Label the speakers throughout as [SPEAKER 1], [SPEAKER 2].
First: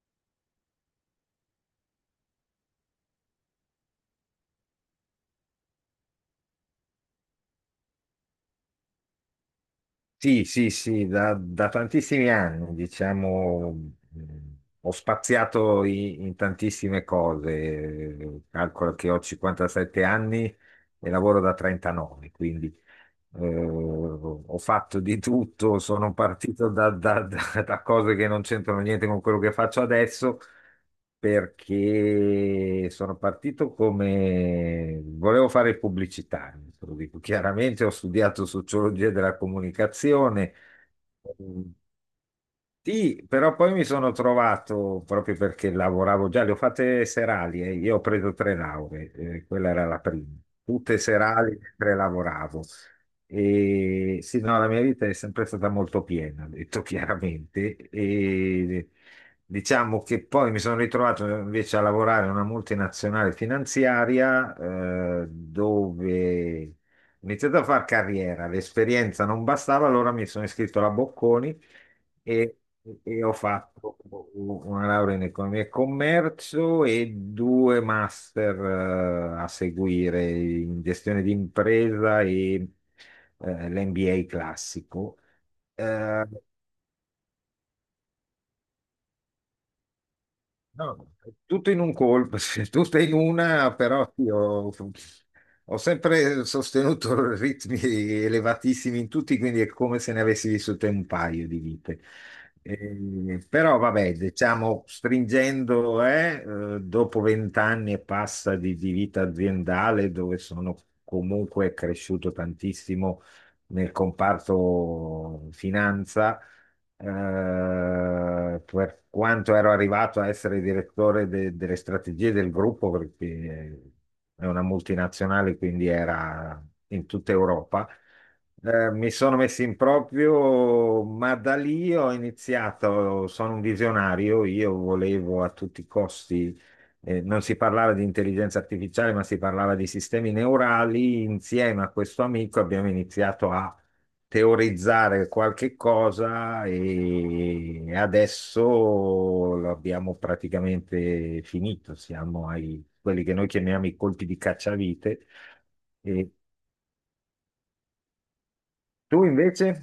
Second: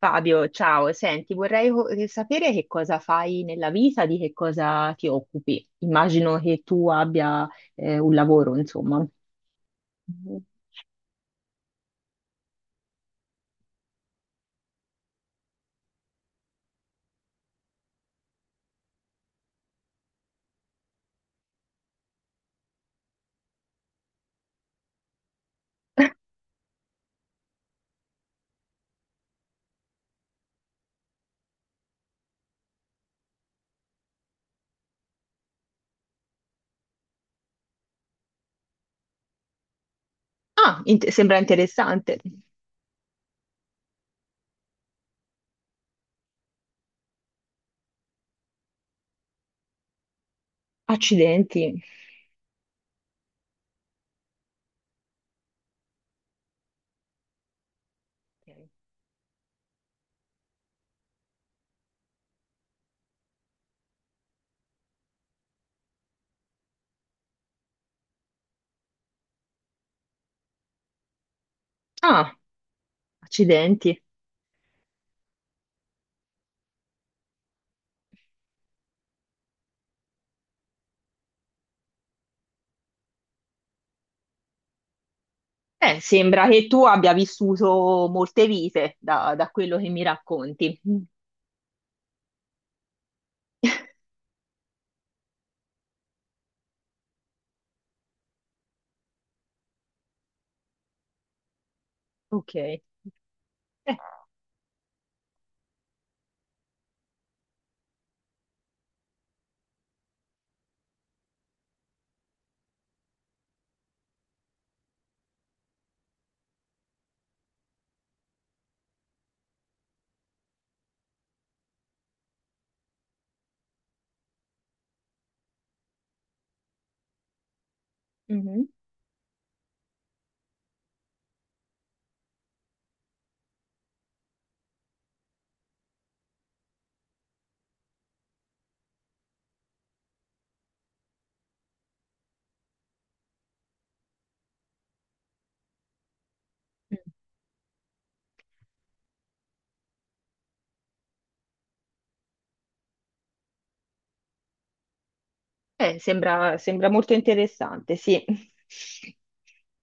[SPEAKER 1] Fabio, ciao, senti, vorrei sapere che cosa fai nella vita, di che cosa ti occupi. Immagino che tu abbia un lavoro, insomma. Mhm.
[SPEAKER 2] Sì, sì, sì, da tantissimi anni, diciamo, ho spaziato in tantissime cose. Calcolo che ho 57 anni e lavoro da 39, quindi ho fatto di tutto, sono partito da cose che non c'entrano niente con quello che faccio adesso, perché sono partito come volevo fare il pubblicitario, te lo dico chiaramente, ho studiato sociologia della comunicazione.
[SPEAKER 1] Ah, sembra
[SPEAKER 2] ehm,
[SPEAKER 1] interessante.
[SPEAKER 2] sì, però poi mi sono trovato, proprio perché lavoravo già, le ho fatte serali. Io ho preso tre lauree, quella era la prima, tutte serali
[SPEAKER 1] Accidenti.
[SPEAKER 2] mentre lavoravo. E sì, no, la mia vita è sempre stata molto piena, ho detto chiaramente, e diciamo che poi mi sono ritrovato invece a lavorare in una multinazionale finanziaria, dove ho iniziato a fare carriera, l'esperienza non bastava, allora mi sono iscritto alla Bocconi
[SPEAKER 1] Ah,
[SPEAKER 2] e, e ho fatto
[SPEAKER 1] accidenti.
[SPEAKER 2] una laurea in economia e commercio e due master a seguire in gestione di impresa e l'MBA classico. Eh,
[SPEAKER 1] Sembra che tu abbia vissuto molte vite da, da quello che mi racconti. Mm,
[SPEAKER 2] No, è tutto in un colpo, sì, tutto in una, però sì, ho sempre sostenuto ritmi elevatissimi in tutti, quindi è come se ne avessi vissute un paio di vite.
[SPEAKER 1] ok.
[SPEAKER 2] Però vabbè, diciamo, stringendo, dopo vent'anni e passa di vita aziendale, dove sono comunque cresciuto tantissimo nel comparto finanza. Per quanto ero arrivato a essere direttore delle strategie del gruppo, perché è una multinazionale, quindi era in tutta Europa.
[SPEAKER 1] Mhm.
[SPEAKER 2] Mi sono messo in proprio, ma da lì ho iniziato, sono un visionario, io volevo a tutti i costi, non si parlava di intelligenza artificiale, ma si parlava di sistemi neurali. Insieme a questo amico abbiamo iniziato a teorizzare qualche cosa e adesso l'abbiamo praticamente finito, siamo ai quelli che noi chiamiamo i colpi di cacciavite. E
[SPEAKER 1] Sembra, sembra molto interessante, sì.
[SPEAKER 2] tu invece?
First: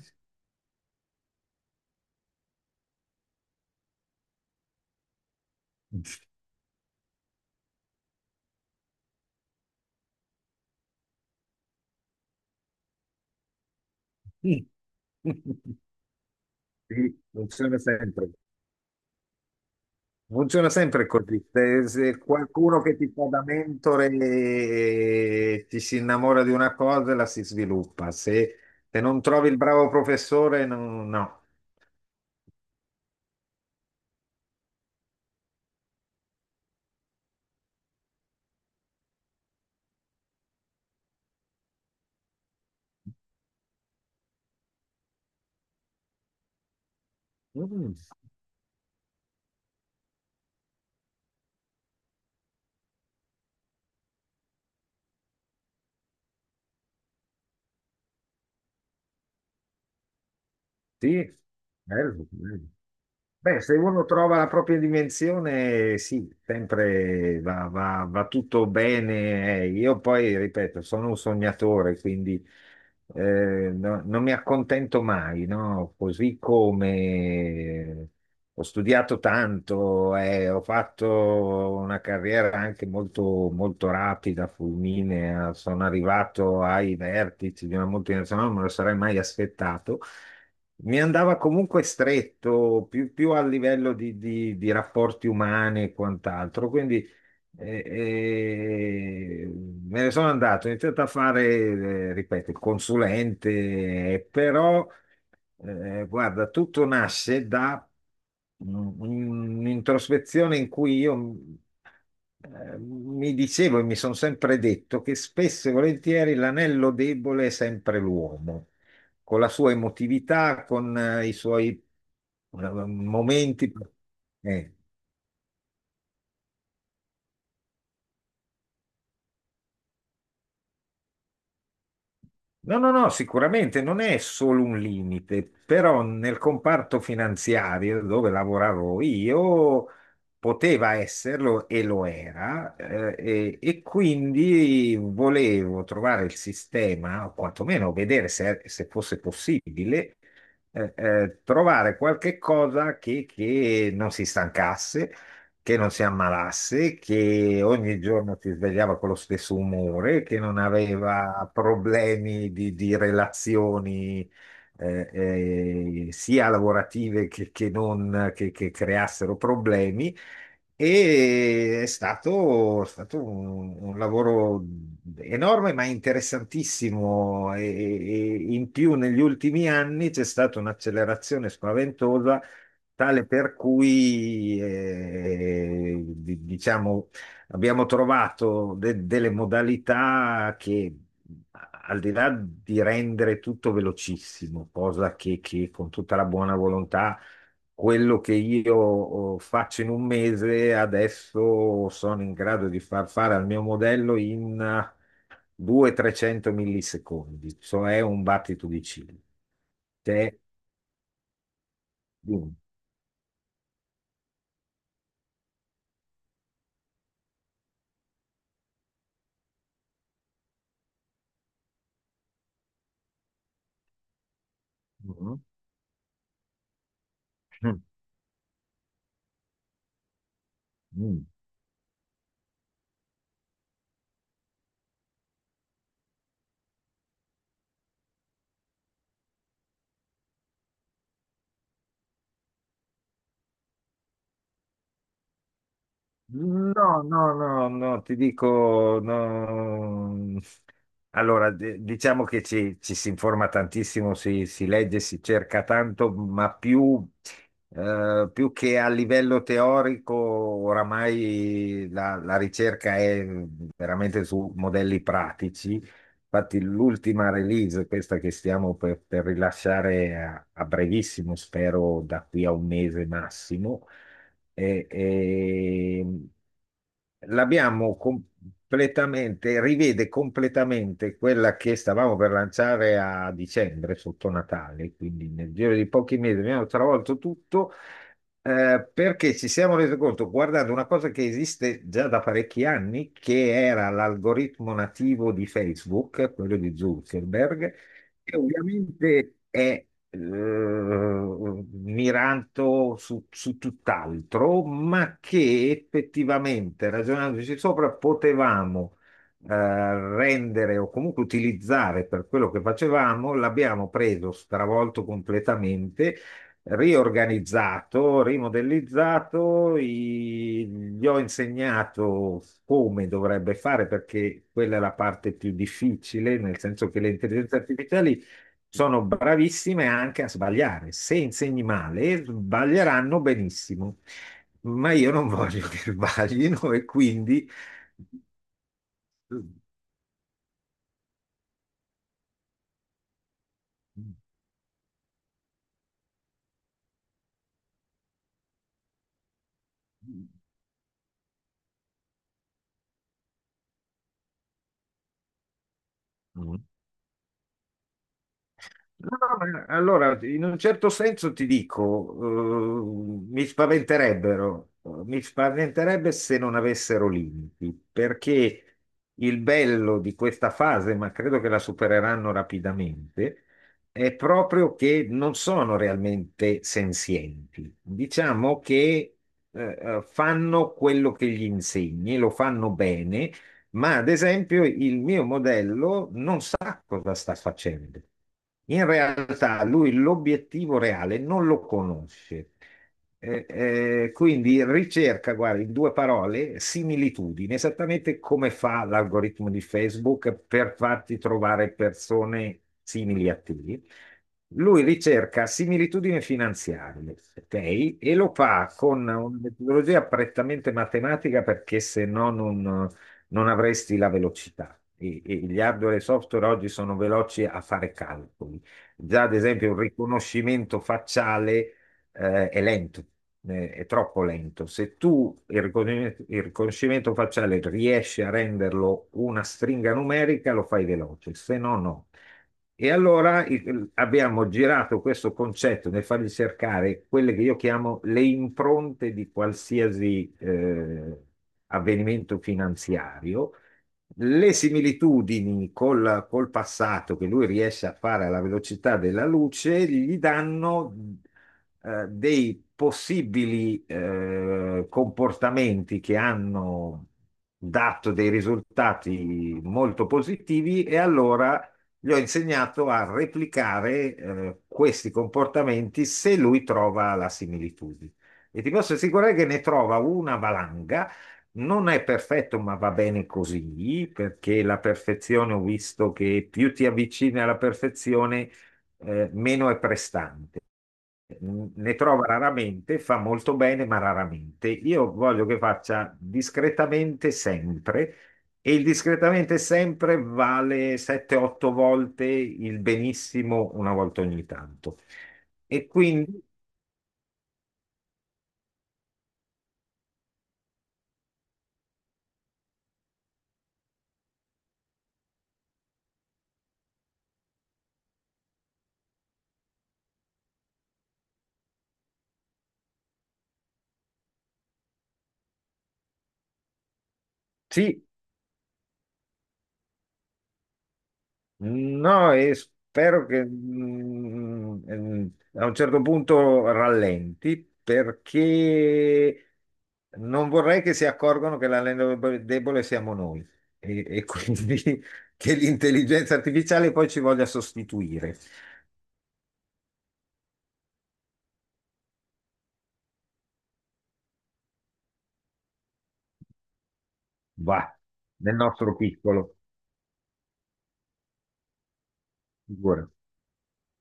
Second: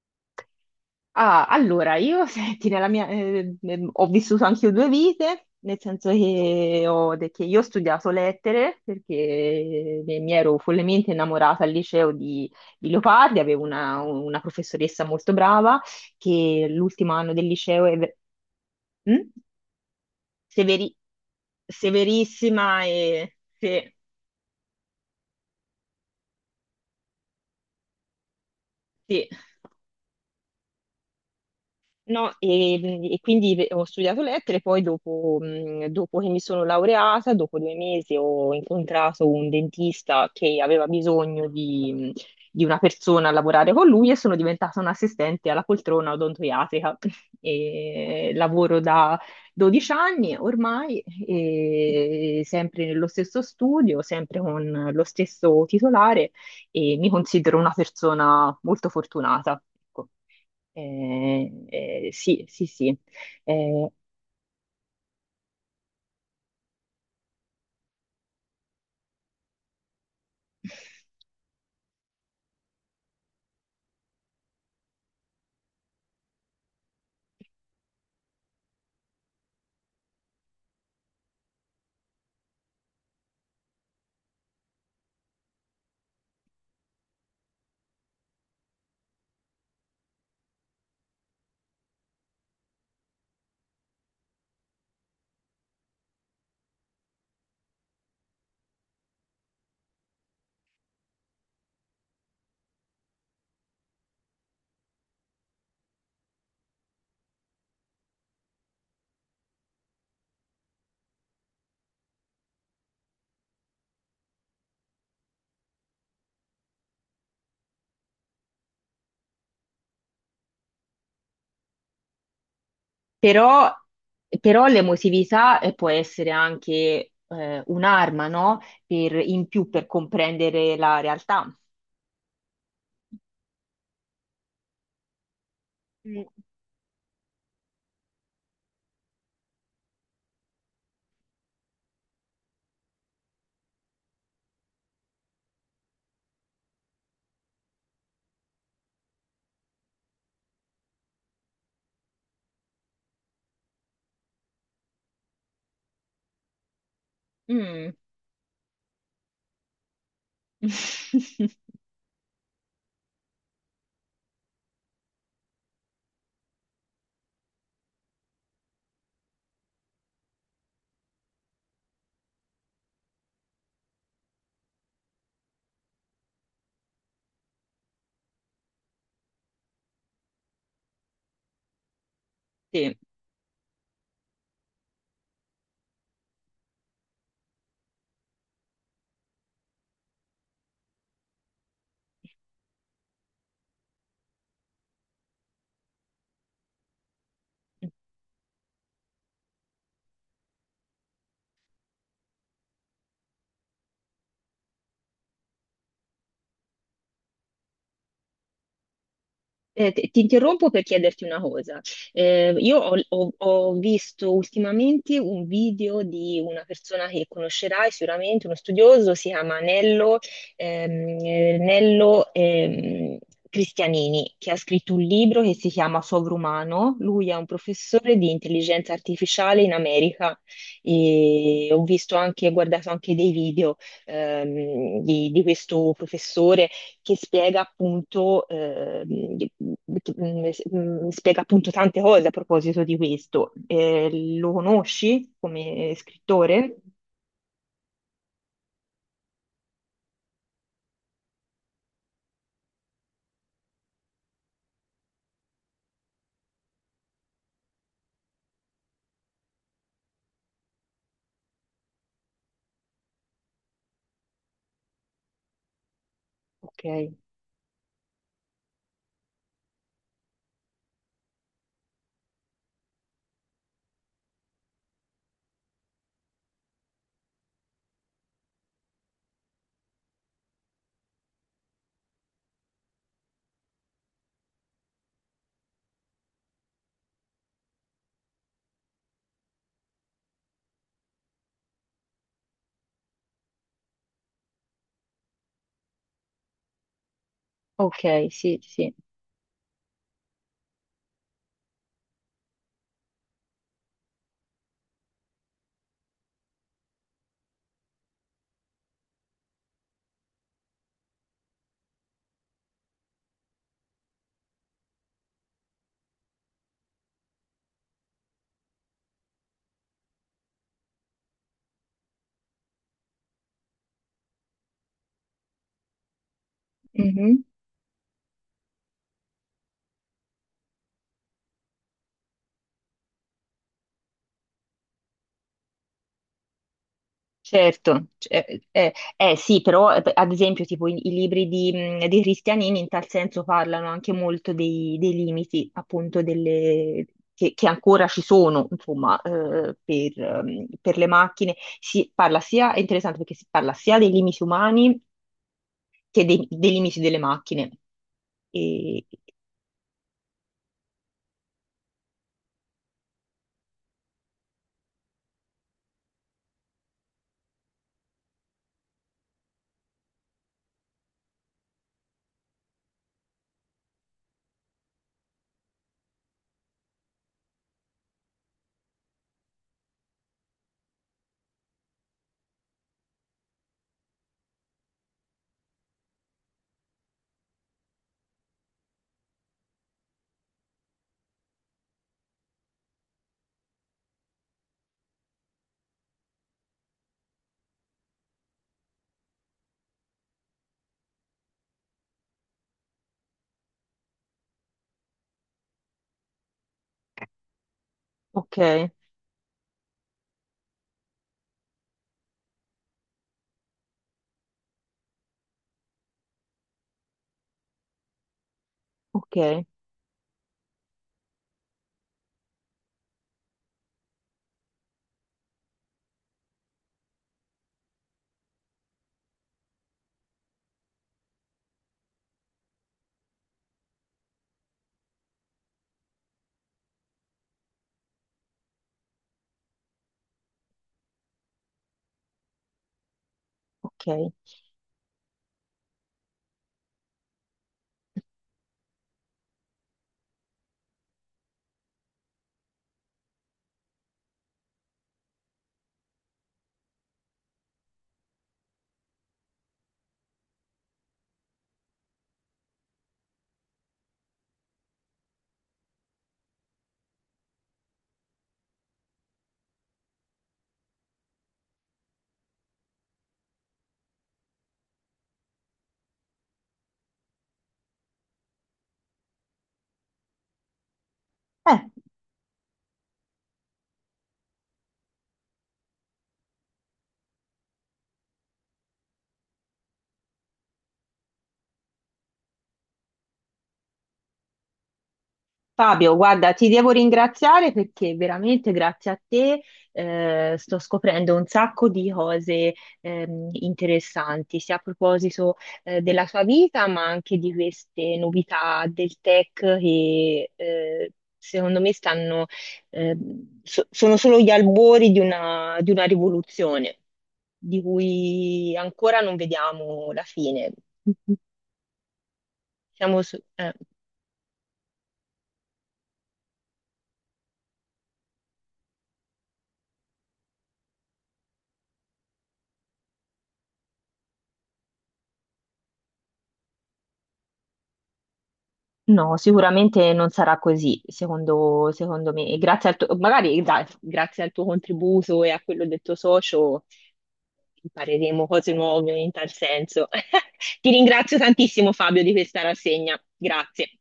[SPEAKER 1] Ah, allora, io, senti, nella mia, ho vissuto anche io due vite, nel senso che, io ho studiato lettere perché mi ero follemente innamorata al liceo di Leopardi, avevo una
[SPEAKER 2] Sì,
[SPEAKER 1] professoressa molto brava che l'ultimo anno del
[SPEAKER 2] funziona
[SPEAKER 1] liceo
[SPEAKER 2] sempre.
[SPEAKER 1] Mm?
[SPEAKER 2] Funziona
[SPEAKER 1] Severi-
[SPEAKER 2] sempre così. Se qualcuno
[SPEAKER 1] severissima
[SPEAKER 2] che ti fa
[SPEAKER 1] e...
[SPEAKER 2] da
[SPEAKER 1] Sì,
[SPEAKER 2] mentore ti si innamora di una cosa, e la si sviluppa. Se non
[SPEAKER 1] sì.
[SPEAKER 2] trovi il bravo professore, no. No.
[SPEAKER 1] No, e quindi ho studiato lettere, poi dopo, dopo che mi sono laureata, dopo due mesi ho incontrato un dentista che aveva bisogno di una persona a lavorare con lui e sono diventata un'assistente alla poltrona odontoiatrica.
[SPEAKER 2] Mm.
[SPEAKER 1] E lavoro da 12 anni ormai, e sempre nello stesso studio, sempre con lo stesso titolare e mi considero una persona molto fortunata. Ecco.
[SPEAKER 2] Sì, bello,
[SPEAKER 1] Sì, sì,
[SPEAKER 2] bello.
[SPEAKER 1] sì.
[SPEAKER 2] Beh, se
[SPEAKER 1] Eh,
[SPEAKER 2] uno trova la propria dimensione, sì, sempre va tutto bene. Io poi, ripeto, sono un sognatore, quindi eh, non mi accontento mai, no? Così come ho studiato tanto, ho fatto una carriera anche molto, molto rapida, fulminea, sono arrivato ai vertici di una multinazionale, non me lo sarei mai aspettato. Mi andava comunque stretto, più, più a livello di rapporti umani e quant'altro, quindi eh, eh, me ne sono andato, ho iniziato a fare, ripeto, il consulente, però. Guarda, tutto nasce da un- un'introspezione in cui io mi dicevo e mi sono sempre detto che spesso e volentieri l'anello debole è sempre l'uomo, con la sua emotività, con i suoi
[SPEAKER 1] però,
[SPEAKER 2] momenti.
[SPEAKER 1] però
[SPEAKER 2] eh,
[SPEAKER 1] l'emotività può essere anche un'arma, no? Per, in più per comprendere la realtà.
[SPEAKER 2] No, no, no, sicuramente non è solo un limite, però
[SPEAKER 1] Mm.
[SPEAKER 2] nel comparto finanziario dove lavoravo io poteva esserlo e lo era, e quindi volevo trovare il sistema, o quantomeno vedere se fosse possibile, trovare qualche cosa che non si stancasse che non si ammalasse, che
[SPEAKER 1] Mm.
[SPEAKER 2] ogni giorno si svegliava con lo stesso umore, che non aveva problemi di relazioni eh, sia lavorative che non che creassero problemi. E è stato un lavoro enorme ma interessantissimo e in più negli ultimi anni c'è stata un'accelerazione spaventosa
[SPEAKER 1] Sì.
[SPEAKER 2] Tale per cui, diciamo, abbiamo trovato delle modalità che, al di là di rendere tutto velocissimo, cosa che con tutta la buona volontà, quello che io faccio in un mese, adesso sono in grado di far fare al mio modello in 200-300 millisecondi, cioè un battito di ciglia.
[SPEAKER 1] Ti
[SPEAKER 2] Cioè,
[SPEAKER 1] interrompo per chiederti una cosa.
[SPEAKER 2] mm,
[SPEAKER 1] Io ho, ho visto ultimamente un video di una persona che conoscerai sicuramente, uno studioso, si chiama Nello, ehm, Nello, Cristianini, che ha scritto un
[SPEAKER 2] mm,
[SPEAKER 1] libro che si chiama Sovrumano. Lui è un professore di intelligenza artificiale in America
[SPEAKER 2] mm.
[SPEAKER 1] e ho visto anche, ho guardato anche dei video di questo professore che spiega appunto, che- spiega appunto tante cose a proposito di questo. Lo conosci come scrittore?
[SPEAKER 2] No, no, no, no, ti dico, no. Allora, diciamo che ci si informa tantissimo, si legge, si cerca tanto, ma più, più che a livello teorico, oramai la ricerca è veramente su modelli pratici. Infatti
[SPEAKER 1] Ok,
[SPEAKER 2] l'ultima release, questa che stiamo per rilasciare a brevissimo, spero da qui a un mese massimo, è- è- l'abbiamo completamente, rivede completamente quella che stavamo per lanciare a dicembre, sotto Natale, quindi nel giro di pochi mesi abbiamo travolto tutto perché ci siamo resi conto, guardando una cosa che esiste già da parecchi anni, che era l'algoritmo nativo di Facebook, quello di Zuckerberg,
[SPEAKER 1] ok,
[SPEAKER 2] che
[SPEAKER 1] sì, sì.
[SPEAKER 2] ovviamente è mirato su tutt'altro, ma che effettivamente, ragionandoci sopra, potevamo rendere o comunque utilizzare per quello che facevamo, l'abbiamo preso stravolto completamente riorganizzato, rimodellizzato, gli ho insegnato come dovrebbe fare perché quella è la parte più difficile, nel senso che le intelligenze artificiali sono bravissime anche a sbagliare. Se insegni male, sbaglieranno benissimo, ma io non voglio che sbaglino e quindi.
[SPEAKER 1] Certo, sì, però ad esempio tipo i, i libri di Cristianini in tal senso parlano anche molto dei, che ancora ci sono insomma per le macchine. Si parla sia, è interessante perché si parla sia dei limiti umani che dei, dei limiti delle macchine. E-
[SPEAKER 2] No, no, ma allora, in un certo senso ti dico, mi spaventerebbero, mi spaventerebbe se non avessero limiti, perché il bello di questa fase, ma credo che la supereranno rapidamente, è proprio che non sono realmente senzienti. Diciamo che fanno quello che gli insegni, lo fanno bene. Ma ad esempio il mio modello non sa cosa sta facendo. In realtà lui l'obiettivo reale non lo conosce. Quindi ricerca, guarda, in due parole, similitudini, esattamente come fa l'algoritmo di Facebook per farti trovare persone simili a te. Lui ricerca similitudini finanziarie, ok? E lo fa
[SPEAKER 1] ok,
[SPEAKER 2] con una metodologia prettamente matematica perché se no non avresti la velocità. E gli hardware e software oggi sono veloci a fare calcoli. Già, ad
[SPEAKER 1] ok,
[SPEAKER 2] esempio, un riconoscimento facciale, è lento, è troppo lento. Se tu il riconoscimento facciale riesci a renderlo una stringa numerica, lo fai veloce, se no, no. E allora abbiamo girato questo concetto nel fargli cercare quelle che io chiamo le impronte di qualsiasi avvenimento finanziario,
[SPEAKER 1] ok.
[SPEAKER 2] le similitudini col passato che lui riesce a fare alla velocità della luce, gli danno dei possibili comportamenti che hanno dato dei risultati molto positivi e allora gli ho insegnato a replicare questi comportamenti se lui trova la similitudine. E ti posso assicurare che ne trova una valanga. Non è perfetto, ma va bene così, perché la perfezione ho visto che più ti avvicini alla perfezione, meno è prestante
[SPEAKER 1] Eh,
[SPEAKER 2] ne trova raramente, fa molto bene, ma raramente. Io voglio che faccia discretamente sempre. E il discretamente sempre vale 7-8 volte il benissimo una volta ogni tanto. E
[SPEAKER 1] Fabio,
[SPEAKER 2] quindi
[SPEAKER 1] guarda, ti devo ringraziare perché veramente grazie a te sto scoprendo un sacco di cose interessanti, sia a proposito della tua vita, ma anche di queste novità del tech che secondo me stanno, sono solo gli albori di una rivoluzione di
[SPEAKER 2] sì,
[SPEAKER 1] cui ancora non vediamo la fine.
[SPEAKER 2] No, e
[SPEAKER 1] Siamo
[SPEAKER 2] spero
[SPEAKER 1] su-
[SPEAKER 2] che
[SPEAKER 1] eh.
[SPEAKER 2] a un certo punto rallenti perché non vorrei che si accorgano che l'anello debole siamo noi e quindi che l'intelligenza artificiale poi ci voglia sostituire.
[SPEAKER 1] No, sicuramente non sarà così, secondo, secondo me. E grazie al tuo, magari dai, grazie al tuo contributo e a quello del tuo socio
[SPEAKER 2] Va,
[SPEAKER 1] impareremo
[SPEAKER 2] nel
[SPEAKER 1] cose
[SPEAKER 2] nostro
[SPEAKER 1] nuove in tal
[SPEAKER 2] piccolo,
[SPEAKER 1] senso. Ti ringrazio tantissimo, Fabio, di questa
[SPEAKER 2] figurati.
[SPEAKER 1] rassegna. Grazie.